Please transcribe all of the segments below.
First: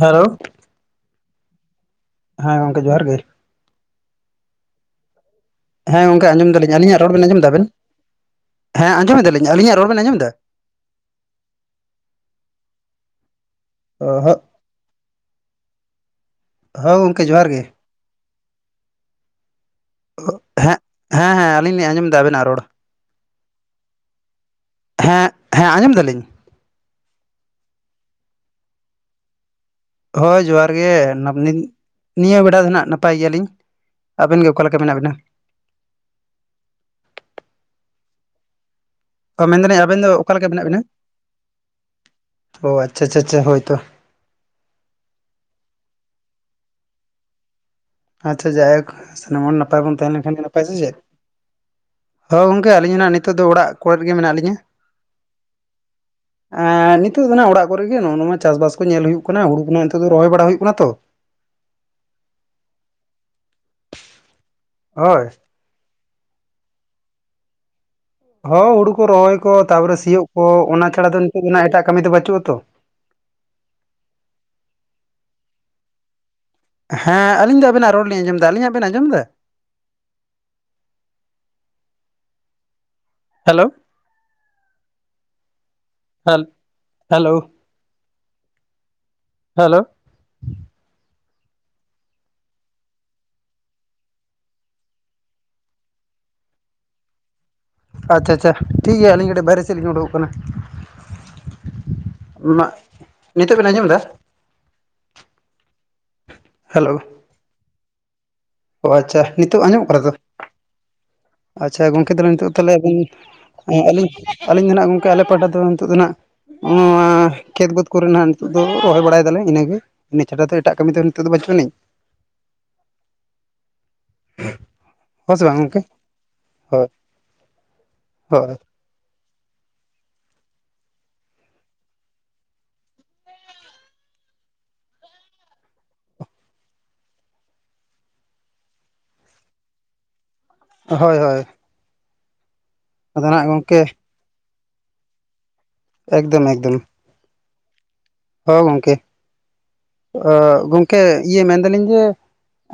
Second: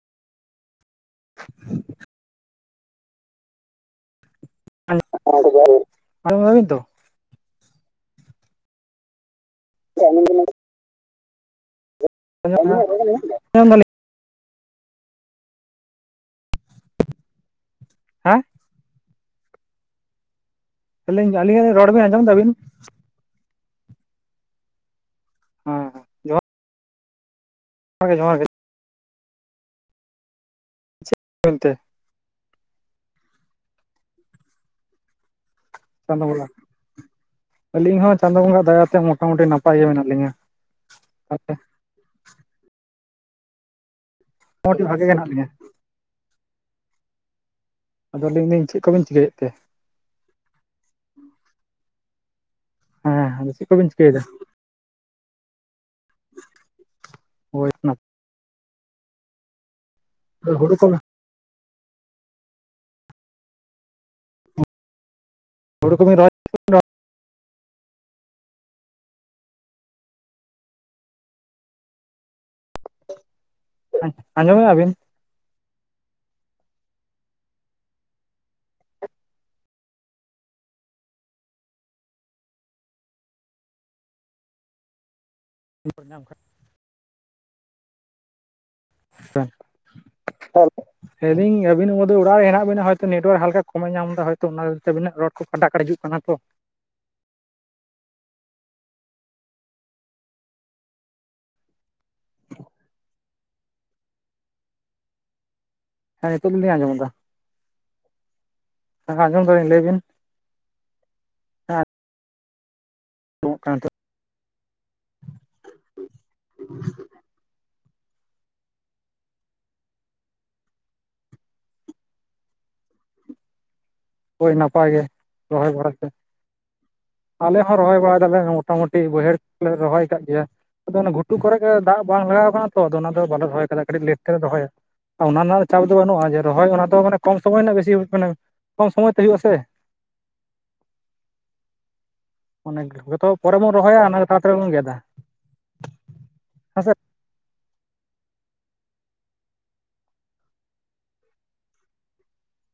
Hello, [unintelligible] ᱦᱮᱸ ᱜᱚᱝᱠᱮ ᱡᱚᱦᱟᱨ ᱜᱮ ᱾ ᱟᱪᱪᱷᱟ [inaudible] ᱦᱮᱸ ᱜᱚᱝᱠᱮ ᱟᱸᱡᱚᱢ ᱫᱟᱞᱤᱧ ᱟᱞᱤᱧᱟᱜ ᱨᱚᱲ ᱵᱮᱱ ᱟᱸᱡᱚᱢ ᱮᱫᱟ ᱟᱵᱮᱱ ᱦᱮᱸ ᱟᱸᱡᱚᱢ ᱮᱫᱟᱞᱤᱧ ᱟᱞᱤᱧᱟᱜ ᱨᱚᱲ ᱵᱮᱱ ᱟᱸᱡᱚᱢ ᱮᱫᱟ? [inaudible] ᱟᱡᱚᱢ ᱫᱟᱞᱤᱧ ᱚ ᱦᱚᱸᱜ [inaudible] ᱦᱚᱸ ᱜᱚᱝᱠᱮ ᱡᱚᱦᱟᱨ ᱜᱮ ᱾ ᱦᱮᱸ᱾ ᱦᱮᱸ ᱦᱮᱸ ᱦᱮᱸ ᱟᱹᱞᱤᱧᱟᱜ ᱟᱹᱞᱤᱧ ᱞᱤᱧ ᱨᱚᱲ ᱵᱤᱱ ᱟᱸᱡᱚᱢ ᱮᱫᱟ ᱟᱵᱮᱱᱟᱜ ᱫᱟᱵᱤᱱ ᱨᱚᱲ᱾ ᱦᱮᱸ ᱦᱮᱸ ᱟᱸᱡᱚᱢ ᱫᱟᱞᱤᱧ᱾ [inaudible] ᱡᱚᱦᱟᱨ ᱜᱮ ᱦᱳᱭ ᱡᱚᱦᱟᱨ ᱜᱮ ᱱᱟᱯ ᱱᱤ ᱢᱮᱱᱛᱮ ᱱᱤᱭᱟᱹ ᱵᱮᱲᱟ ᱫᱚ ᱱᱟᱸᱦᱟᱜ ᱱᱟᱯᱟᱭ ᱜᱮᱭᱟᱞᱤᱧ ᱟᱵᱮᱱ ᱜᱮ ᱚᱠᱟ ᱞᱮᱠᱟ ᱢᱮᱱᱟᱜ ᱵᱤᱱᱟ? ᱪᱟᱸᱫᱳ ᱵᱚᱸᱜᱟ ᱟᱹᱞᱤᱧ ᱦᱚᱸ ᱪᱟᱸᱫᱳ ᱵᱚᱸᱜᱟ ᱫᱟᱭᱟᱛᱮ ᱢᱚᱼᱼ ᱚ ᱢᱮᱱᱫᱟᱞᱤᱧ ᱟᱵᱮᱱ ᱫᱚ ᱚᱠᱟᱞᱮ ᱞᱮᱠᱟ ᱢᱮᱱᱟᱜ ᱵᱮᱤᱱᱟ ᱚ ᱟᱪᱪᱷᱟ ᱪᱷᱟ ᱟᱪᱷᱟ ᱦᱳᱭ ᱛᱚ᱾ ᱢᱚᱴ ᱵᱷᱟᱜᱮ ᱜᱮ ᱢᱮᱱᱟᱜ ᱞᱤᱧᱟ᱾ ᱟᱫᱚ ᱞᱟᱹᱭ ᱟᱪᱪᱷᱟ ᱫᱟᱹᱧ ᱪᱮᱫ ᱡᱟᱭᱦᱳᱠ ᱠᱚᱵᱤᱱ ᱪᱤᱠᱟᱹᱭᱮᱫ ᱥᱟᱱᱟᱢ ᱛᱮ ᱦᱚᱲ ᱱᱟᱯᱟᱭ ᱵᱚᱱ ᱛᱟᱦᱮᱸ ᱞᱮᱱᱠᱷᱟᱱ ᱜᱮ ᱱᱟᱯᱟᱭ ᱥᱮ ᱪᱮᱫ᱾ ᱦᱳᱭ ᱜᱚᱝᱠᱮ ᱟᱹᱞᱤᱧᱱᱟᱜ ᱦᱮᱸ ᱱᱤᱛᱚᱜ ᱫᱚ ᱟᱫᱚ ᱪᱮᱫ ᱚᱲᱟᱜ ᱠᱚᱵᱤᱱ ᱠᱚᱨᱮᱫ ᱜᱮ ᱪᱤᱠᱟᱹᱭᱮᱫᱟ ᱢᱮᱱᱟᱜ ᱞᱤᱧᱟ᱾ ᱮ ᱱᱤᱛᱚᱜ ᱫᱚ ᱱᱟᱜ ᱚᱲᱟᱜ ᱦᱳᱭ ᱠᱚᱨᱮ ᱜᱮ ᱾ ᱱᱚᱜ-ᱚ ᱱᱚᱣᱟ ᱪᱟᱥᱵᱟᱥ ᱠᱚ ᱧᱮᱞ ᱦᱩᱭᱩᱜ ᱠᱟᱱᱟ ᱾ ᱦᱩᱲᱩ ᱠᱚ ᱱᱟᱜ ᱱᱤᱛᱚᱜ ᱫᱚ ᱨᱚᱦᱚᱭ ᱵᱟᱲᱟ ᱦᱩᱭᱩᱜ ᱦᱩᱲᱩ ᱠᱟᱱᱟ ᱠᱚ ᱛᱚ ᱾ ᱦᱳᱭ ᱾ ᱦᱩᱲᱩ ᱠᱚ ᱵᱤᱱ ᱨᱚᱦᱚᱭ ᱦᱳᱭ ᱦᱩᱲᱩ ᱠᱚ ᱨᱚᱦᱚᱭ ᱠᱚ ᱛᱟᱯᱚᱨᱮ ᱥᱤᱭᱳᱜ ᱠᱚ ᱚᱱᱟ ᱪᱷᱟᱲᱟ ᱫᱚ ᱱᱤᱛᱚᱜ ᱫᱚ ᱮᱴᱟᱜ ᱠᱟᱹᱢᱤ ᱫᱚ ᱵᱟᱪᱩᱜ-ᱟᱛᱚ ᱾ ᱟᱸᱡᱚᱢᱮᱫ ᱟᱵᱤᱱ? ᱦᱮᱸ ᱟᱞᱤᱧ ᱫᱚ ᱟᱵᱱᱟᱜ ᱨᱚᱲ ᱞᱤᱧ ᱟᱡᱚᱢ ᱮᱫᱟ ᱾ ᱟᱹᱞᱤᱧᱟᱜ ᱵᱮᱱ ᱟᱸᱡᱚᱢ ᱮᱫᱟ? Hello [inaudible] ᱦᱮᱞ hello. ᱦᱮᱸ ᱦᱮᱞᱳ ᱾ [inaudible] ᱞᱟᱹᱭ ᱮᱫᱟᱹᱧ ᱟᱵᱤᱱᱟᱜ [unintelligible] ᱫᱚ ᱚᱲᱟᱜ ᱨᱮ ᱦᱮᱱᱟᱜ ᱵᱤᱱᱟ ᱦᱚᱭᱛᱳ ᱱᱮᱴᱳᱣᱟᱨᱠ ᱦᱟᱞᱠᱟ ᱠᱚᱢᱮ ᱮ ᱧᱟᱢ ᱮᱫᱟ, ᱦᱚᱭ ᱛᱳ ᱚᱱᱟ ᱠᱷᱟᱹᱛᱤᱨ ᱛᱮ ᱟᱵᱱᱟᱜ ᱨᱚᱲ ᱠᱟᱴᱟᱜ ᱠᱟᱲ ᱦᱤᱡᱩᱜ ᱠᱟᱱᱟ ᱛᱚ ᱾ ᱟᱪᱪᱷᱟ ᱟᱪᱪᱷᱟ, ᱴᱷᱤᱠ ᱜᱮᱭᱟ ᱟᱹᱞᱤᱧ ᱠᱟᱹᱴᱤᱡ ᱵᱟᱭᱨᱮ ᱥᱮᱫ ᱞᱤᱧ ᱩᱰᱩᱠᱚᱜ ᱠᱟᱱᱟ ᱾ [inaudible] ᱢᱟᱜ ᱱᱤᱛᱳᱜ ᱵᱮᱱ ᱟᱸᱡᱚᱢ ᱮᱫᱟ? ᱦᱮᱸ ᱱᱤᱛᱳᱜ [unintelligible] ᱟᱸᱡᱚᱢ ᱦᱮᱞᱳ ᱮᱫᱟ ᱾ ᱚ [inaudible] ᱟᱪᱪᱷᱟ ᱦᱮᱸ ᱟᱸᱡᱚᱢ ᱱᱤᱛᱚᱜ ᱮᱫᱟᱞᱤᱧ ᱟᱸᱡᱚᱢᱚᱜ ᱠᱟᱱᱟ ᱞᱟᱹᱭᱵᱤᱱ ᱾ ᱛᱚ ᱟᱪᱪᱷᱟ ᱜᱚᱝᱠᱮ ᱛᱟᱦᱮᱞᱮ ᱱᱤᱛᱚᱜ ᱛᱟᱦᱚᱞᱮ ᱟᱵᱤᱱ ᱟᱸᱡᱚᱢᱚᱜ ᱠᱟᱱᱟ ᱦᱮᱸ ᱟᱹᱞᱤᱧ ᱟᱹᱞᱤᱧ ᱫᱚ ᱦᱟᱜ ᱜᱚᱝᱠᱮ ᱟᱞᱮ ᱯᱟᱦᱴᱟ ᱫᱚ ᱱᱤᱛᱳᱜ ᱫᱚ ᱱᱟᱦᱟᱜ ᱱᱚᱣᱟᱻ ᱠᱷᱮᱛ ᱵᱟᱹᱫᱽ ᱠᱚᱨᱮ ᱱᱟᱦᱟᱜ ᱱᱤᱛᱚᱜ ᱫᱚ ᱨᱚᱦᱚᱭ ᱵᱟᱲᱟᱭ ᱮᱫᱟᱞᱮ ᱤᱱᱟᱹᱜᱮ ᱾ ᱤᱱᱟᱹ ᱪᱷᱟᱰᱟ ᱫᱚ ᱮᱴᱟᱜ ᱠᱟᱹᱢᱤ ᱫᱚ ᱱᱤᱛᱳᱜ ᱫᱚ ᱵᱟᱹᱪᱩᱜ ᱟᱹᱱᱤᱡ ᱾ [inaudible] ᱦᱳᱭ ᱱᱟᱯᱟᱭ ᱜᱮ ᱨᱚᱦᱚᱭ ᱵᱟᱲᱟᱭ ᱯᱮ ᱦᱳᱭ ᱾ [inaudible] ᱟᱞᱮ ᱦᱚᱸ ᱨᱚᱦᱚᱭ ᱵᱟᱲᱟᱭ ᱮᱫᱟᱞᱮ ᱦᱳᱭ ᱢᱚᱴᱟᱢᱩᱴᱤ ᱵᱟᱹᱭᱦᱟᱹᱲ ᱠᱚᱞᱮ ᱨᱚᱦᱚᱭ ᱟᱠᱟᱫ ᱜᱮᱭᱟ ᱾ ᱟᱫᱚ ᱚᱱᱟ ᱜᱷᱩᱴᱩ ᱠᱚᱨᱮ ᱜᱮ ᱫᱟᱜ ᱵᱟᱝ ᱞᱟᱜᱟᱣ ᱟᱠᱟᱱᱟ ᱛᱚ ᱟᱫᱚ ᱚᱱᱟ ᱫᱚ ᱵᱟᱞᱮ ᱨᱚᱦᱚᱭ ᱟᱠᱟᱫᱟ ᱠᱟᱹᱴᱤᱡ ᱞᱮᱴ ᱛᱮᱞᱮ ᱨᱚᱦᱚᱭᱟ ᱾ ᱚᱱᱟ ᱨᱮᱱᱟᱜ ᱪᱟᱯ ᱫᱚ ᱵᱟᱹᱱᱩᱜ-ᱟ ᱡᱮ ᱨᱚᱦᱚᱭ ᱚᱱᱟ ᱫᱚ ᱢᱟᱱᱮ ᱠᱚᱢ ᱥᱚᱢᱚᱭ ᱨᱮᱱᱟᱜ ᱵᱮᱥᱤ [unintelligible] ᱠᱚᱢ ᱥᱚᱢᱚᱭ ᱛᱮ ᱦᱩᱭᱩᱜ-ᱟ ᱥᱮ ᱾ ᱦᱳᱭ ᱦᱳᱭ ᱾ ᱚᱱᱮ ᱡᱚᱛᱚ ᱯᱚᱨᱮ ᱵᱚᱱ ᱜᱚᱝᱠᱮ ᱨᱚᱦᱚᱭᱟ ᱚᱱᱟ ᱜᱮ ᱛᱟᱲᱟᱛᱟᱹᱲᱤ ᱵᱚᱱ ᱜᱮᱫᱟ ᱾ ᱮᱠᱫᱚᱢ ᱮᱠᱫᱚᱢ ᱾ ᱦᱚᱸ ᱜᱚᱢᱠᱮ ᱾ [inaudible] ᱜᱚᱢᱠᱮ ᱤᱭᱟᱹ ᱢᱮᱱ ᱮᱫᱟᱞᱤᱧ ᱡᱮ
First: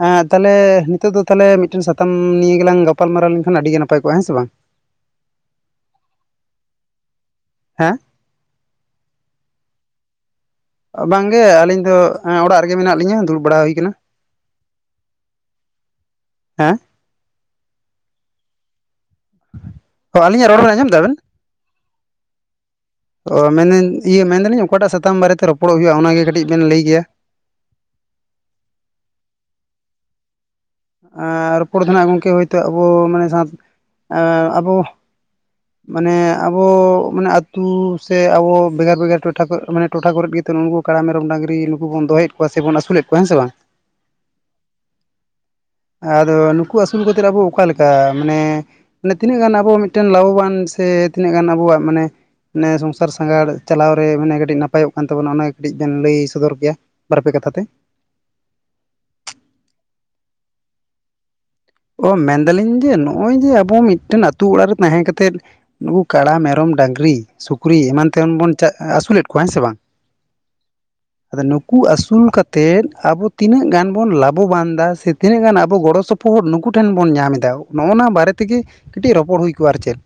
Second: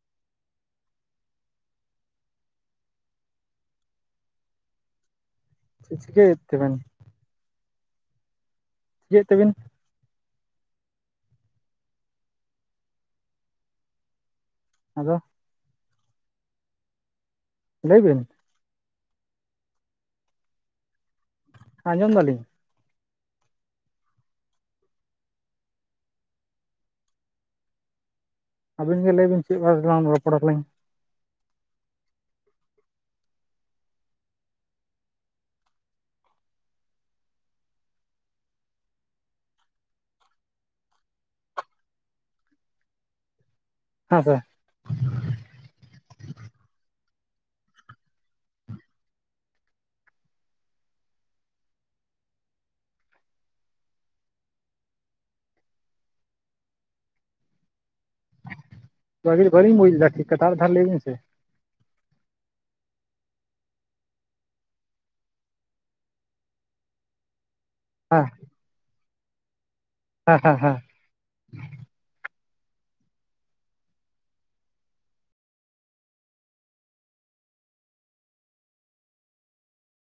ᱮᱸ ᱛᱟᱦᱚᱞᱮ ᱱᱤᱛᱚᱜ ᱫᱚ ᱛᱟᱦᱚᱞᱮ ᱢᱤᱫᱴᱮᱱ ᱥᱟᱛᱟᱢ ᱱᱤᱭᱟᱹ ᱜᱮᱞᱟᱝ ᱜᱟᱯᱟᱞᱢᱟᱨᱟᱣ ᱞᱮᱱᱠᱷᱟᱱ ᱟᱹᱰᱤ ᱜᱮ ᱱᱟᱯᱟᱭ ᱠᱚᱜ-ᱟ ᱦᱮᱸ ᱥᱮ ᱵᱟᱝ ᱾ [inaudible] ᱪᱤᱠᱟᱹᱭᱮᱫ ᱛᱮᱵᱮᱱ? [inaudible] ᱦᱮᱸ ᱪᱤᱠᱟᱹᱭᱮᱫ ᱛᱮᱵᱤᱱ? ᱵᱟᱝᱜᱮ ᱟᱹᱞᱤᱧ ᱫᱚ ᱚᱲᱟᱜ ᱨᱮᱜᱮ ᱢᱮᱱᱟᱜ ᱞᱤᱧᱟ ᱫᱩᱲᱩᱵ ᱵᱟᱲᱟ ᱦᱩᱭ ᱟᱠᱟᱱᱟ ᱾ ᱟᱫᱚ [inaudible] ᱦᱮᱸ ᱞᱟᱹᱭᱵᱤᱱ ᱾ [inaudible] ᱚ ᱟᱹᱞᱤᱧᱟᱜ ᱨᱚᱲ ᱵᱮᱱ ᱟᱸᱡᱚᱢ ᱮᱫᱟᱵᱮᱱ? ᱟᱸᱡᱚᱢ ᱮᱫᱟᱞᱤᱧ ᱾ ᱚ ᱢᱮᱱᱫᱟᱹᱧ ᱤᱭᱟᱹ ᱢᱮᱱᱫᱟᱞᱤᱧ ᱚᱠᱟᱴᱟᱜ ᱥᱟᱛᱟᱢ ᱵᱟᱨᱮᱛᱮ ᱨᱚᱯᱚᱲᱚᱜ ᱦᱩᱭᱩᱜ-ᱟ ᱚᱱᱟᱜᱮ ᱠᱟᱹᱴᱤᱡ ᱵᱮᱱ ᱞᱟᱹᱭ ᱠᱮᱭᱟ ᱾ ᱟᱵᱤᱱ ᱜᱮ ᱞᱟᱹᱭᱵᱤᱱ ᱪᱮᱫ ᱵᱟᱨᱮ ᱛᱮᱞᱟᱝ ᱨᱚᱯᱚᱲ ᱟᱞᱤᱧ ᱾ ᱨᱚᱯᱚᱲ ᱫᱚ ᱱᱟᱦᱟᱸᱜ ᱜᱚᱢᱠᱮ ᱦᱳᱭ ᱛᱳ ᱟᱵᱚ ᱢᱟᱱᱮ ᱟᱵᱚ ᱢᱟᱱᱮ ᱟᱵᱚ ᱢᱟᱱᱮ ᱟᱛᱩ ᱥᱮ ᱟᱵᱚ ᱵᱷᱮᱜᱟᱨ ᱵᱷᱮᱜᱟᱨ ᱴᱚᱴᱷᱟ ᱠᱚ ᱢᱟᱱᱮ ᱴᱚᱴᱷᱟ ᱠᱚᱨᱮᱫ ᱜᱮ ᱱᱤᱛᱚᱜ ᱩᱱᱠᱩ ᱠᱟᱲᱟ ᱢᱮᱨᱚᱢ ᱰᱟᱝᱨᱤ ᱱᱩᱠᱩ ᱵᱚᱱ ᱫᱚᱭᱮᱫ ᱠᱚᱣᱟ ᱥᱮᱵᱚᱱ ᱟᱹᱥᱩᱞᱮᱫ ᱠᱚᱣᱟ ᱦᱮᱸ ᱥᱮ ᱵᱟᱝ? ᱦᱮᱸ ᱥᱮ ᱾ ᱟᱫᱚ ᱱᱩᱠᱩ ᱟᱹᱥᱩᱞ ᱠᱟᱛᱮᱫ ᱟᱵᱚ ᱚᱠᱟ ᱞᱮᱠᱟ ᱢᱟᱱᱮ ᱢᱟᱱᱮ ᱛᱤᱱᱟᱹᱜ ᱜᱟᱱ ᱟᱵᱚᱣᱟᱜ ᱢᱤᱫᱴᱮᱱ ᱞᱟᱵᱷᱚᱵᱟᱱ ᱥᱮ ᱛᱤᱱᱟᱹᱜ ᱜᱟᱱ ᱟᱵᱚᱣᱟᱜ ᱢᱟᱱᱮ ᱟᱱᱮ ᱥᱚᱝᱥᱟᱨ ᱥᱟᱸᱜᱷᱟᱨ ᱪᱟᱞᱟᱣ ᱨᱮ ᱢᱟᱱᱮ ᱠᱟᱹᱴᱤᱡ ᱱᱟᱯᱟᱭᱚᱜ ᱠᱟᱱ ᱛᱟᱵᱚᱱᱟ ᱚᱱᱟ ᱠᱟᱹᱴᱤᱡ ᱵᱮᱱ ᱞᱟᱹᱭ ᱥᱚᱫᱚᱨ ᱠᱮᱭᱟ ᱾ ᱵᱟᱨ ᱯᱮ ᱠᱟᱛᱷᱟ ᱛᱮ [unintelligible] ᱵᱟᱞᱤᱧ ᱵᱩᱡᱽ ᱞᱮᱫᱟ ᱠᱟᱛᱷᱟ [unintelligible] ᱟᱨ ᱢᱤᱫ ᱫᱷᱟᱣ ᱞᱟᱹᱭ ᱢᱮ ᱥᱮ᱾ ᱚ ᱢᱮᱱᱫᱟᱞᱤᱧ ᱡᱮ ᱱᱚᱜᱼᱚᱭ ᱡᱮ ᱟᱵᱚ ᱢᱤᱫᱴᱮᱱ ᱟᱹᱛᱩ ᱚᱲᱟᱜ ᱨᱮ ᱛᱟᱦᱮᱸ ᱠᱟᱛᱮᱫ ᱱᱩᱠᱩ ᱠᱟᱲᱟ, ᱢᱮᱨᱚᱢ, ᱰᱟᱝᱨᱤ, ᱥᱩᱠᱨᱤ ᱮᱢᱟᱱ ᱦᱮᱸ ᱛᱮᱢᱟ ᱵᱚᱱ ᱟᱹᱥᱩᱞᱮᱫ ᱠᱚᱣᱟ ᱦᱮᱸ ᱥᱮ ᱵᱟᱝ᱾ ᱦᱮᱸ ᱦᱮᱸ ᱦᱮᱸ ᱟᱫᱚ ᱱᱩᱠᱩ ᱟᱹᱥᱩᱞ ᱠᱟᱛᱮᱫ ᱟᱵᱚ ᱛᱤᱱᱟᱹᱜ ᱜᱟᱱ ᱵᱚᱱ ᱞᱟᱵᱷᱚᱵᱟᱱ ᱫᱟ ᱥᱮ ᱛᱤᱱᱟᱹᱜ ᱜᱟᱱ ᱟᱵᱚ ᱜᱚᱲᱚ ᱥᱚᱯᱚᱦᱚᱫ ᱱᱩᱠᱩ ᱴᱷᱮᱱ ᱵᱚᱱ ᱧᱟᱢ ᱮᱫᱟ ᱱᱚᱜᱼᱚᱱᱟ ᱵᱟᱨᱮ ᱛᱮᱜᱮ ᱠᱟᱹᱴᱤᱡ ᱨᱚᱯᱚᱲ ᱦᱩᱭ ᱠᱚᱜᱼᱟ ᱟᱨ ᱪᱮᱫ᱾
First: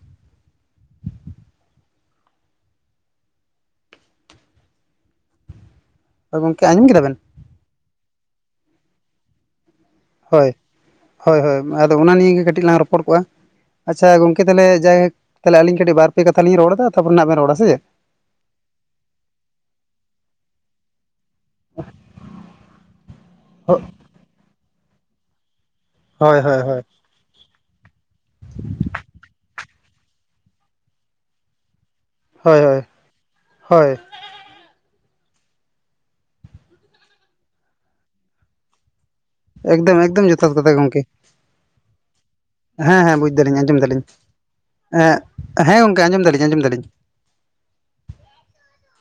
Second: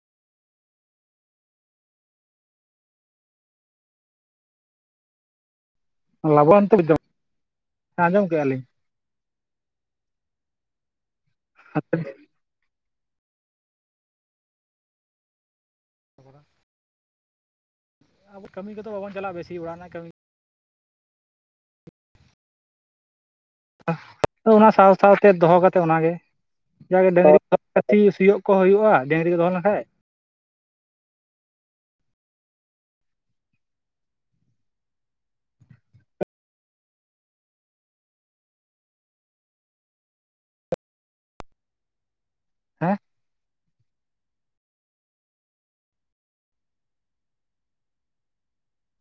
ᱜᱚᱝᱠᱮ ᱞᱟᱵᱟᱱᱛᱚ ᱟᱸᱡᱚᱢ [unintelligible] ᱠᱮᱫᱟ ᱵᱮᱱ ᱦᱮᱸ ᱟᱸᱡᱚᱢ ᱠᱮᱫᱼᱟ ᱞᱤᱧ᱾ ᱦᱳᱭ ᱦᱳᱭ ᱦᱳᱭ ᱟᱫᱚ ᱚᱱᱟ ᱱᱤᱭᱮ ᱜᱮ ᱠᱟᱹᱴᱤᱡ ᱞᱟᱝ ᱨᱚᱯᱚᱲ ᱠᱚᱜᱼᱟ᱾ ᱟᱪᱪᱷᱟ ᱜᱚᱝᱠᱮ ᱛᱟᱦᱮ ᱡᱟᱭᱦᱮᱠ ᱛᱟᱦᱚᱞᱮ ᱟᱞᱤᱧ ᱠᱟᱹᱴᱤᱡ ᱵᱟᱨ ᱯᱮ ᱠᱟᱛᱷᱟ ᱞᱤᱧ ᱨᱚᱲ ᱮᱫᱟ ᱛᱟᱯᱚᱨᱮ ᱱᱟᱜ ᱵᱮᱱ ᱨᱚᱲᱟ ᱥᱮ ᱪᱮᱫ᱾ ᱟᱵᱚ ᱠᱟᱹᱢᱤ ᱠᱚᱫᱚ ᱵᱟᱵᱚᱱ ᱪᱟᱞᱟᱜᱼᱟ ᱵᱮᱥᱤ ᱚᱲᱟᱜ ᱨᱮᱱᱟᱜ ᱠᱟᱹᱢᱤ [inaudible] ᱦᱳᱜ ᱛᱚ ᱚᱱᱟ ᱥᱟᱶ ᱥᱟᱶᱛᱮ ᱫᱚᱦᱚ ᱠᱟ ᱛᱮ ᱚᱱᱟᱜᱮ ᱦᱳᱭ ᱦᱳᱭ ᱡᱟᱜᱮ ᱰᱟᱝᱨᱤ ᱥᱤᱭᱳᱜ ᱠᱚ ᱦᱩᱭᱩᱜᱼᱟ ᱰᱟᱹᱝᱨᱤ ᱠᱚ ᱫᱚᱦᱚ ᱞᱮᱱᱠᱷᱟᱡ᱾ ᱦᱳᱭ ᱦᱳᱭ ᱦᱳᱭ ᱮᱠᱫᱚᱢ ᱮᱠᱫᱚᱢ ᱡᱚᱛᱷᱟᱛ ᱠᱟᱛᱷᱟ ᱜᱚᱢᱠᱮ ᱦᱮᱸ ᱦᱮᱸ ᱵᱩᱡᱽ ᱫᱟᱞᱤᱧ ᱟᱸᱡᱚᱢ ᱫᱟᱞᱤᱧ᱾ ᱮᱸᱜ ᱦᱮᱸ ᱜᱚᱝᱠᱮ ᱟᱸᱡᱚᱢ ᱫᱟᱞᱤᱧ ᱟᱸᱡᱚᱢ ᱫᱟᱞᱤᱧ᱾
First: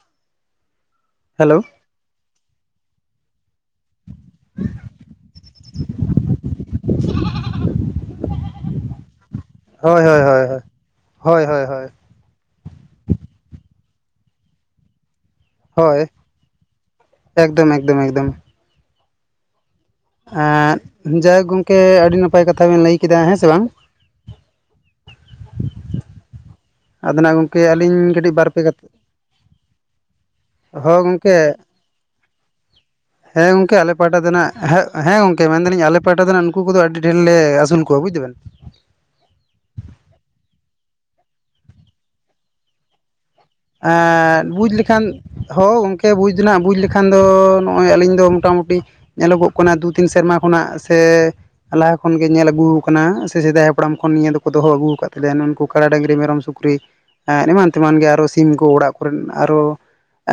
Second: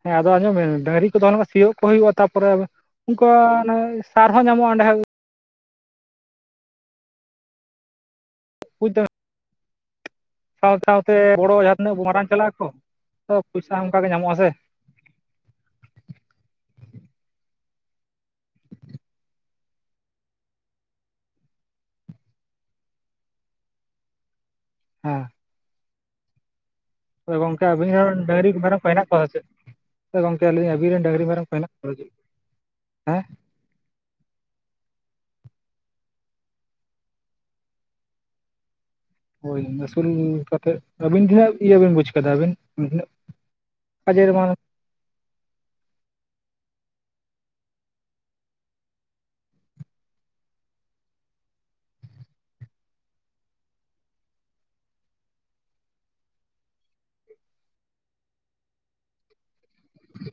ᱦᱮᱸ ᱟᱫᱚ ᱟᱸᱡᱚᱢ ᱢᱮ ᱰᱟᱹᱝᱨᱤ [unintelligible] ᱦᱮᱞᱳ ᱥᱤᱭᱳᱜ ᱠᱚ ᱦᱩᱭᱩᱜᱼᱟ ᱛᱟᱯᱚᱨᱮ ᱩᱱᱠᱟ ᱥᱟᱨ ᱦᱚᱸ ᱧᱟᱢᱚᱜᱼᱟ ᱚᱸᱰᱮ [inaudible] ᱵᱩᱡᱽ ᱫᱟᱢ ᱦᱳᱭ ᱦᱳᱭ ᱦᱳᱭ ᱥᱟᱶ ᱥᱟᱶᱛᱮ ᱦᱳᱭ ᱜᱚᱲᱚ ᱦᱳᱭ ᱡᱟᱦᱟᱸ ᱦᱳᱭ ᱛᱤᱱᱟᱹᱜ ᱵᱚ ᱢᱟᱨᱟᱝ [inaudible] ᱪᱟᱞᱟᱜ ᱟᱠᱚ᱾ ᱛᱚ ᱯᱚᱭᱥᱟ ᱚᱱᱠᱟ ᱜᱮ ᱧᱟᱢᱚᱜᱼᱟ ᱥᱮ᱾ ᱦᱳᱭ ᱮᱠᱫᱚᱢ ᱮᱠᱫᱚᱢ ᱮᱠᱫᱚᱢ᱾ ᱮᱻ ᱡᱟᱭᱦᱳᱠ ᱜᱚᱢᱠᱮ ᱟᱹᱰᱤ ᱱᱟᱯᱟᱭ ᱠᱟᱛᱷᱟ ᱵᱮᱱ ᱞᱟᱹᱭ ᱠᱮᱫᱟ ᱦᱮᱸ ᱥᱮ ᱵᱟᱝ᱾ ᱦᱮᱸ ᱟᱫᱚ ᱱᱟᱜ ᱜᱚᱝᱠᱮ ᱟᱵᱤᱱ ᱟᱹᱞᱤᱧ ᱦᱚᱸ ᱠᱟᱹᱴᱤᱡ ᱵᱟᱨ ᱰᱟᱹᱝᱨᱤ ᱯᱮ ᱢᱮᱨᱚᱢ ᱠᱚ ᱠᱟᱛᱷᱟ ᱦᱮᱱᱟᱜ ᱠᱚᱣᱟ ᱥᱮ ᱪᱮᱫ? ᱟᱫᱚ ᱜᱚᱢᱠᱮ ᱟᱞᱤᱧ ᱦᱚᱸ ᱟᱹᱵᱤᱱ ᱰᱟᱝᱨᱤ ᱜᱚᱝᱠᱮ ᱢᱮᱨᱚᱢ ᱠᱚ ᱢᱮᱱᱟᱜ ᱠᱚᱣᱟ ᱥᱮ ᱪᱤᱫ? ᱦᱮᱸ ᱜᱚᱢᱠᱮ ᱟᱞᱮ ᱟᱞᱮ ᱯᱟᱦᱴᱟ ᱨᱮᱱᱟᱜ ᱦᱮ ᱦᱮᱸ ᱜᱚᱝᱠᱮ ᱢᱮᱱᱫᱟᱞᱤᱧ ᱟᱞᱮ ᱯᱟᱦᱴᱟ ᱫᱚ ᱦᱟᱸᱜ ᱩᱱᱠᱩ ᱠᱚᱫᱚ ᱟᱹᱰᱤ ᱰᱷᱮᱨ ᱞᱮ ᱟᱹᱥᱩᱞ ᱠᱚᱣᱟ ᱵᱩᱡᱽ ᱫᱟ ᱵᱮᱱ᱾ ᱦᱳᱭ ᱟᱹᱥᱩᱞ ᱠᱟᱛᱮᱫ ᱟᱹᱵᱤᱱ ᱛᱤᱱᱟᱹᱜ ᱤᱭᱟᱹ ᱵᱤᱱ ᱵᱩᱡᱽ ᱠᱟᱫᱟ ᱟᱹᱵᱤᱱ [unintelligible] ᱟᱻᱻ ᱠᱟᱡᱮᱨ ᱢᱟ ᱵᱩᱡᱽ ᱞᱮ ᱮᱱᱠᱷᱟᱱ ᱦᱳ ᱜᱚᱝᱠᱮ ᱵᱩᱡᱽ ᱫᱚ ᱦᱟᱸᱜ ᱵᱩᱡᱽ ᱞᱮᱠᱷᱟᱱ ᱫᱚ ᱱᱚᱜᱼᱚᱭ ᱟᱹᱞᱤᱧ ᱫᱚ ᱢᱚᱴᱟᱢᱩᱴᱤ ᱧᱮᱞᱚᱜᱚᱜ ᱠᱟᱱᱟ ᱫᱩ ᱛᱤᱱ ᱥᱮᱨᱢᱟ ᱠᱷᱚᱱᱟᱜ ᱥᱮ ᱞᱟᱦᱟ ᱠᱷᱚᱱᱜᱮ ᱧᱮᱞ ᱟᱹᱜᱩ ᱟᱠᱟᱱᱟ ᱥᱮ ᱥᱮᱫᱟᱭ ᱦᱟᱯᱲᱟᱢ ᱠᱷᱚᱱ ᱱᱤᱭᱟᱹ ᱫᱚᱠᱚ ᱫᱚᱦᱚ ᱟᱹᱜᱩ ᱟᱠᱟᱫ ᱛᱟᱦᱮᱸ ᱱᱩᱱᱠᱩ ᱠᱟᱲᱟ, ᱰᱟᱝᱨᱤ, ᱢᱮᱨᱚᱢ ᱥᱩᱠᱨᱤ ᱮ ᱮᱢᱟᱱ ᱛᱮᱢᱟᱱ ᱜᱮ ᱟᱨᱚ ᱥᱤᱢ ᱠᱚ ᱚᱲᱟᱜ ᱠᱚᱨᱮᱱ ᱟᱨᱚ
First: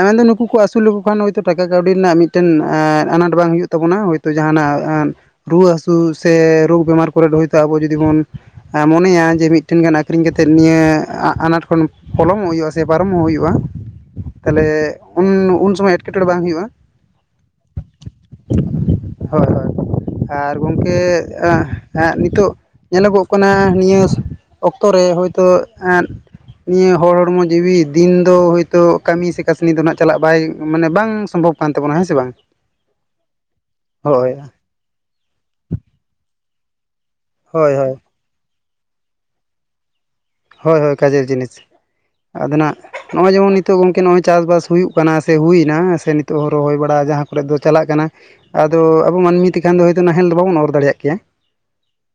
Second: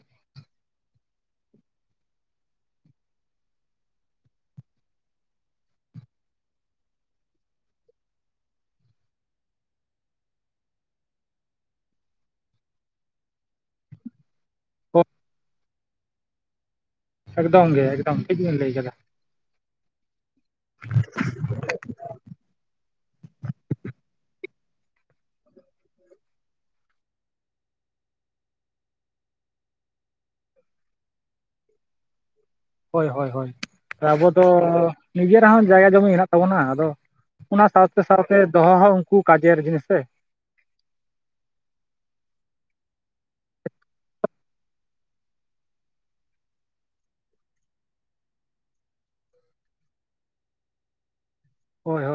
ᱢᱮᱱᱫᱚ ᱱᱩᱠᱩ ᱠᱚ ᱟᱹᱥᱩᱞ ᱞᱮᱠᱚ ᱠᱷᱟᱱ ᱦᱳᱭᱛᱳ ᱴᱟᱠᱟ ᱠᱟᱹᱣᱰᱤ ᱨᱮᱱᱟᱜ ᱢᱤᱫᱴᱮᱱ ᱮᱸ ᱟᱱᱟᱴ ᱵᱟᱝ ᱦᱩᱭᱩᱜ ᱛᱟᱵᱚᱱᱟ ᱛᱟᱵᱚᱱᱟ ᱦᱳ ᱛᱚ ᱡᱟᱦᱟᱸᱱᱟᱜ ᱨᱩᱣᱟᱹ ᱦᱟᱹᱥᱩ ᱥᱮ ᱨᱳᱜᱽ ᱵᱤᱢᱟᱨ ᱠᱚᱨᱮ ᱫᱚ ᱦᱳᱭᱛᱳ ᱟᱵᱚ ᱡᱩᱫᱤ ᱵᱚᱱ ᱢᱚᱱᱮᱭᱟ ᱡᱮ ᱢᱤᱫᱴᱮᱱ ᱜᱟᱱ ᱟᱹᱠᱷᱨᱤᱧ ᱠᱟᱛᱮᱫ ᱱᱤᱭᱟᱹ ᱟᱱᱟᱴ ᱠᱷᱚᱱ ᱯᱚᱞᱚᱢᱚᱜ ᱦᱩᱭᱩᱜᱼᱟ᱾ ᱥᱮ ᱯᱟᱨᱚᱢ ᱦᱚᱸ ᱦᱩᱭᱩᱜᱼᱟ ᱛᱟᱦᱚᱞᱮ ᱩᱱ ᱩᱱ ᱥᱚᱢᱚᱭ ᱮᱴᱠᱮᱴᱚᱬᱮ ᱵᱟᱝ ᱦᱩᱭᱩᱜᱼᱟ᱾ ᱮᱠᱫᱚᱢ ᱜᱮ ᱮᱠᱫᱚᱢ ᱴᱷᱤᱠ ᱵᱮᱱ ᱞᱟᱹᱭ ᱠᱟᱫᱟ᱾ ᱦᱳᱭ ᱦᱳᱭ ᱟᱨ ᱜᱚᱢᱠᱮ ᱮᱸ ᱱᱤᱛᱳᱜ ᱧᱮᱞᱚᱜᱚᱜ ᱠᱟᱱᱟ ᱱᱤᱭᱟᱹ ᱚᱠᱛᱚ ᱨᱮ ᱦᱳᱭᱛᱳ ᱮᱸ ᱱᱤᱭᱟᱹ ᱦᱚᱲ ᱦᱚᱲᱢᱚ ᱡᱤᱣᱤ ᱫᱤᱱ ᱫᱚ ᱦᱳᱭᱛᱳ ᱠᱟᱹᱢᱤ ᱥᱮ ᱠᱟᱹᱥᱱᱤ ᱫᱚ ᱦᱟᱸᱜ ᱪᱟᱞᱟᱜ ᱵᱟᱭ ᱢᱟᱱᱮ ᱵᱟᱝ ᱥᱚᱢᱵᱷᱚᱵᱽ ᱠᱟᱱ ᱛᱟᱵᱚᱱᱟ ᱦᱮᱸ ᱥᱮ ᱵᱟᱝ᱾ ᱦᱳᱭ ᱦᱳᱭ ᱦᱳᱭ ᱟᱵᱚ ᱦᱳᱭ ᱫᱚ ᱱᱤᱡᱮᱨ ᱨᱮᱦᱚᱸ ᱡᱟᱭᱜᱟ ᱡᱚᱢᱤ ᱦᱮᱱᱟᱜ ᱛᱟᱵᱚᱱᱟ ᱟᱫᱚ ᱚᱱᱟ ᱦᱳᱭ ᱦᱳᱭ ᱥᱟᱶᱛᱮ ᱥᱟᱶᱛᱮ ᱫᱚᱦᱚ ᱦᱚᱸ ᱩᱱᱠᱩ ᱠᱟᱡᱟᱨ ᱡᱤᱱᱤᱥ ᱥᱮ᱾ ᱦᱳᱭ ᱦᱳᱭ ᱠᱟᱡᱮᱨ ᱡᱤᱱᱤᱥ, ᱟᱫᱱᱟᱜ ᱱᱚᱜ-ᱚᱭ ᱡᱮᱢᱚᱱ ᱱᱤᱛᱚᱜ ᱜᱚᱝᱠᱮ ᱱᱚᱜ-ᱚᱭ ᱪᱟᱥᱵᱟᱥ ᱦᱩᱭᱩᱜ ᱠᱟᱱᱟ ᱥᱮ ᱦᱩᱭᱮᱱᱟ ᱥᱮ, ᱱᱤᱛᱚᱜ ᱦᱚᱸ ᱨᱚᱦᱚᱭ ᱵᱟᱲᱟᱜ ᱡᱟᱦᱟᱸ ᱠᱚᱨᱮᱫ ᱫᱚ ᱪᱟᱞᱟᱜ ᱠᱟᱱᱟ᱾ ᱟᱫᱚ ᱟᱵᱚ ᱢᱟᱹᱱᱢᱤ ᱛᱮᱠᱷᱟᱱ ᱫᱚ ᱦᱳᱭᱛᱳ ᱱᱟᱦᱮᱞ ᱫᱚ ᱵᱟᱵᱚᱱ ᱚᱨ ᱫᱟᱲᱮᱭᱟᱜ ᱠᱮᱭᱟ᱾ [unintelligible]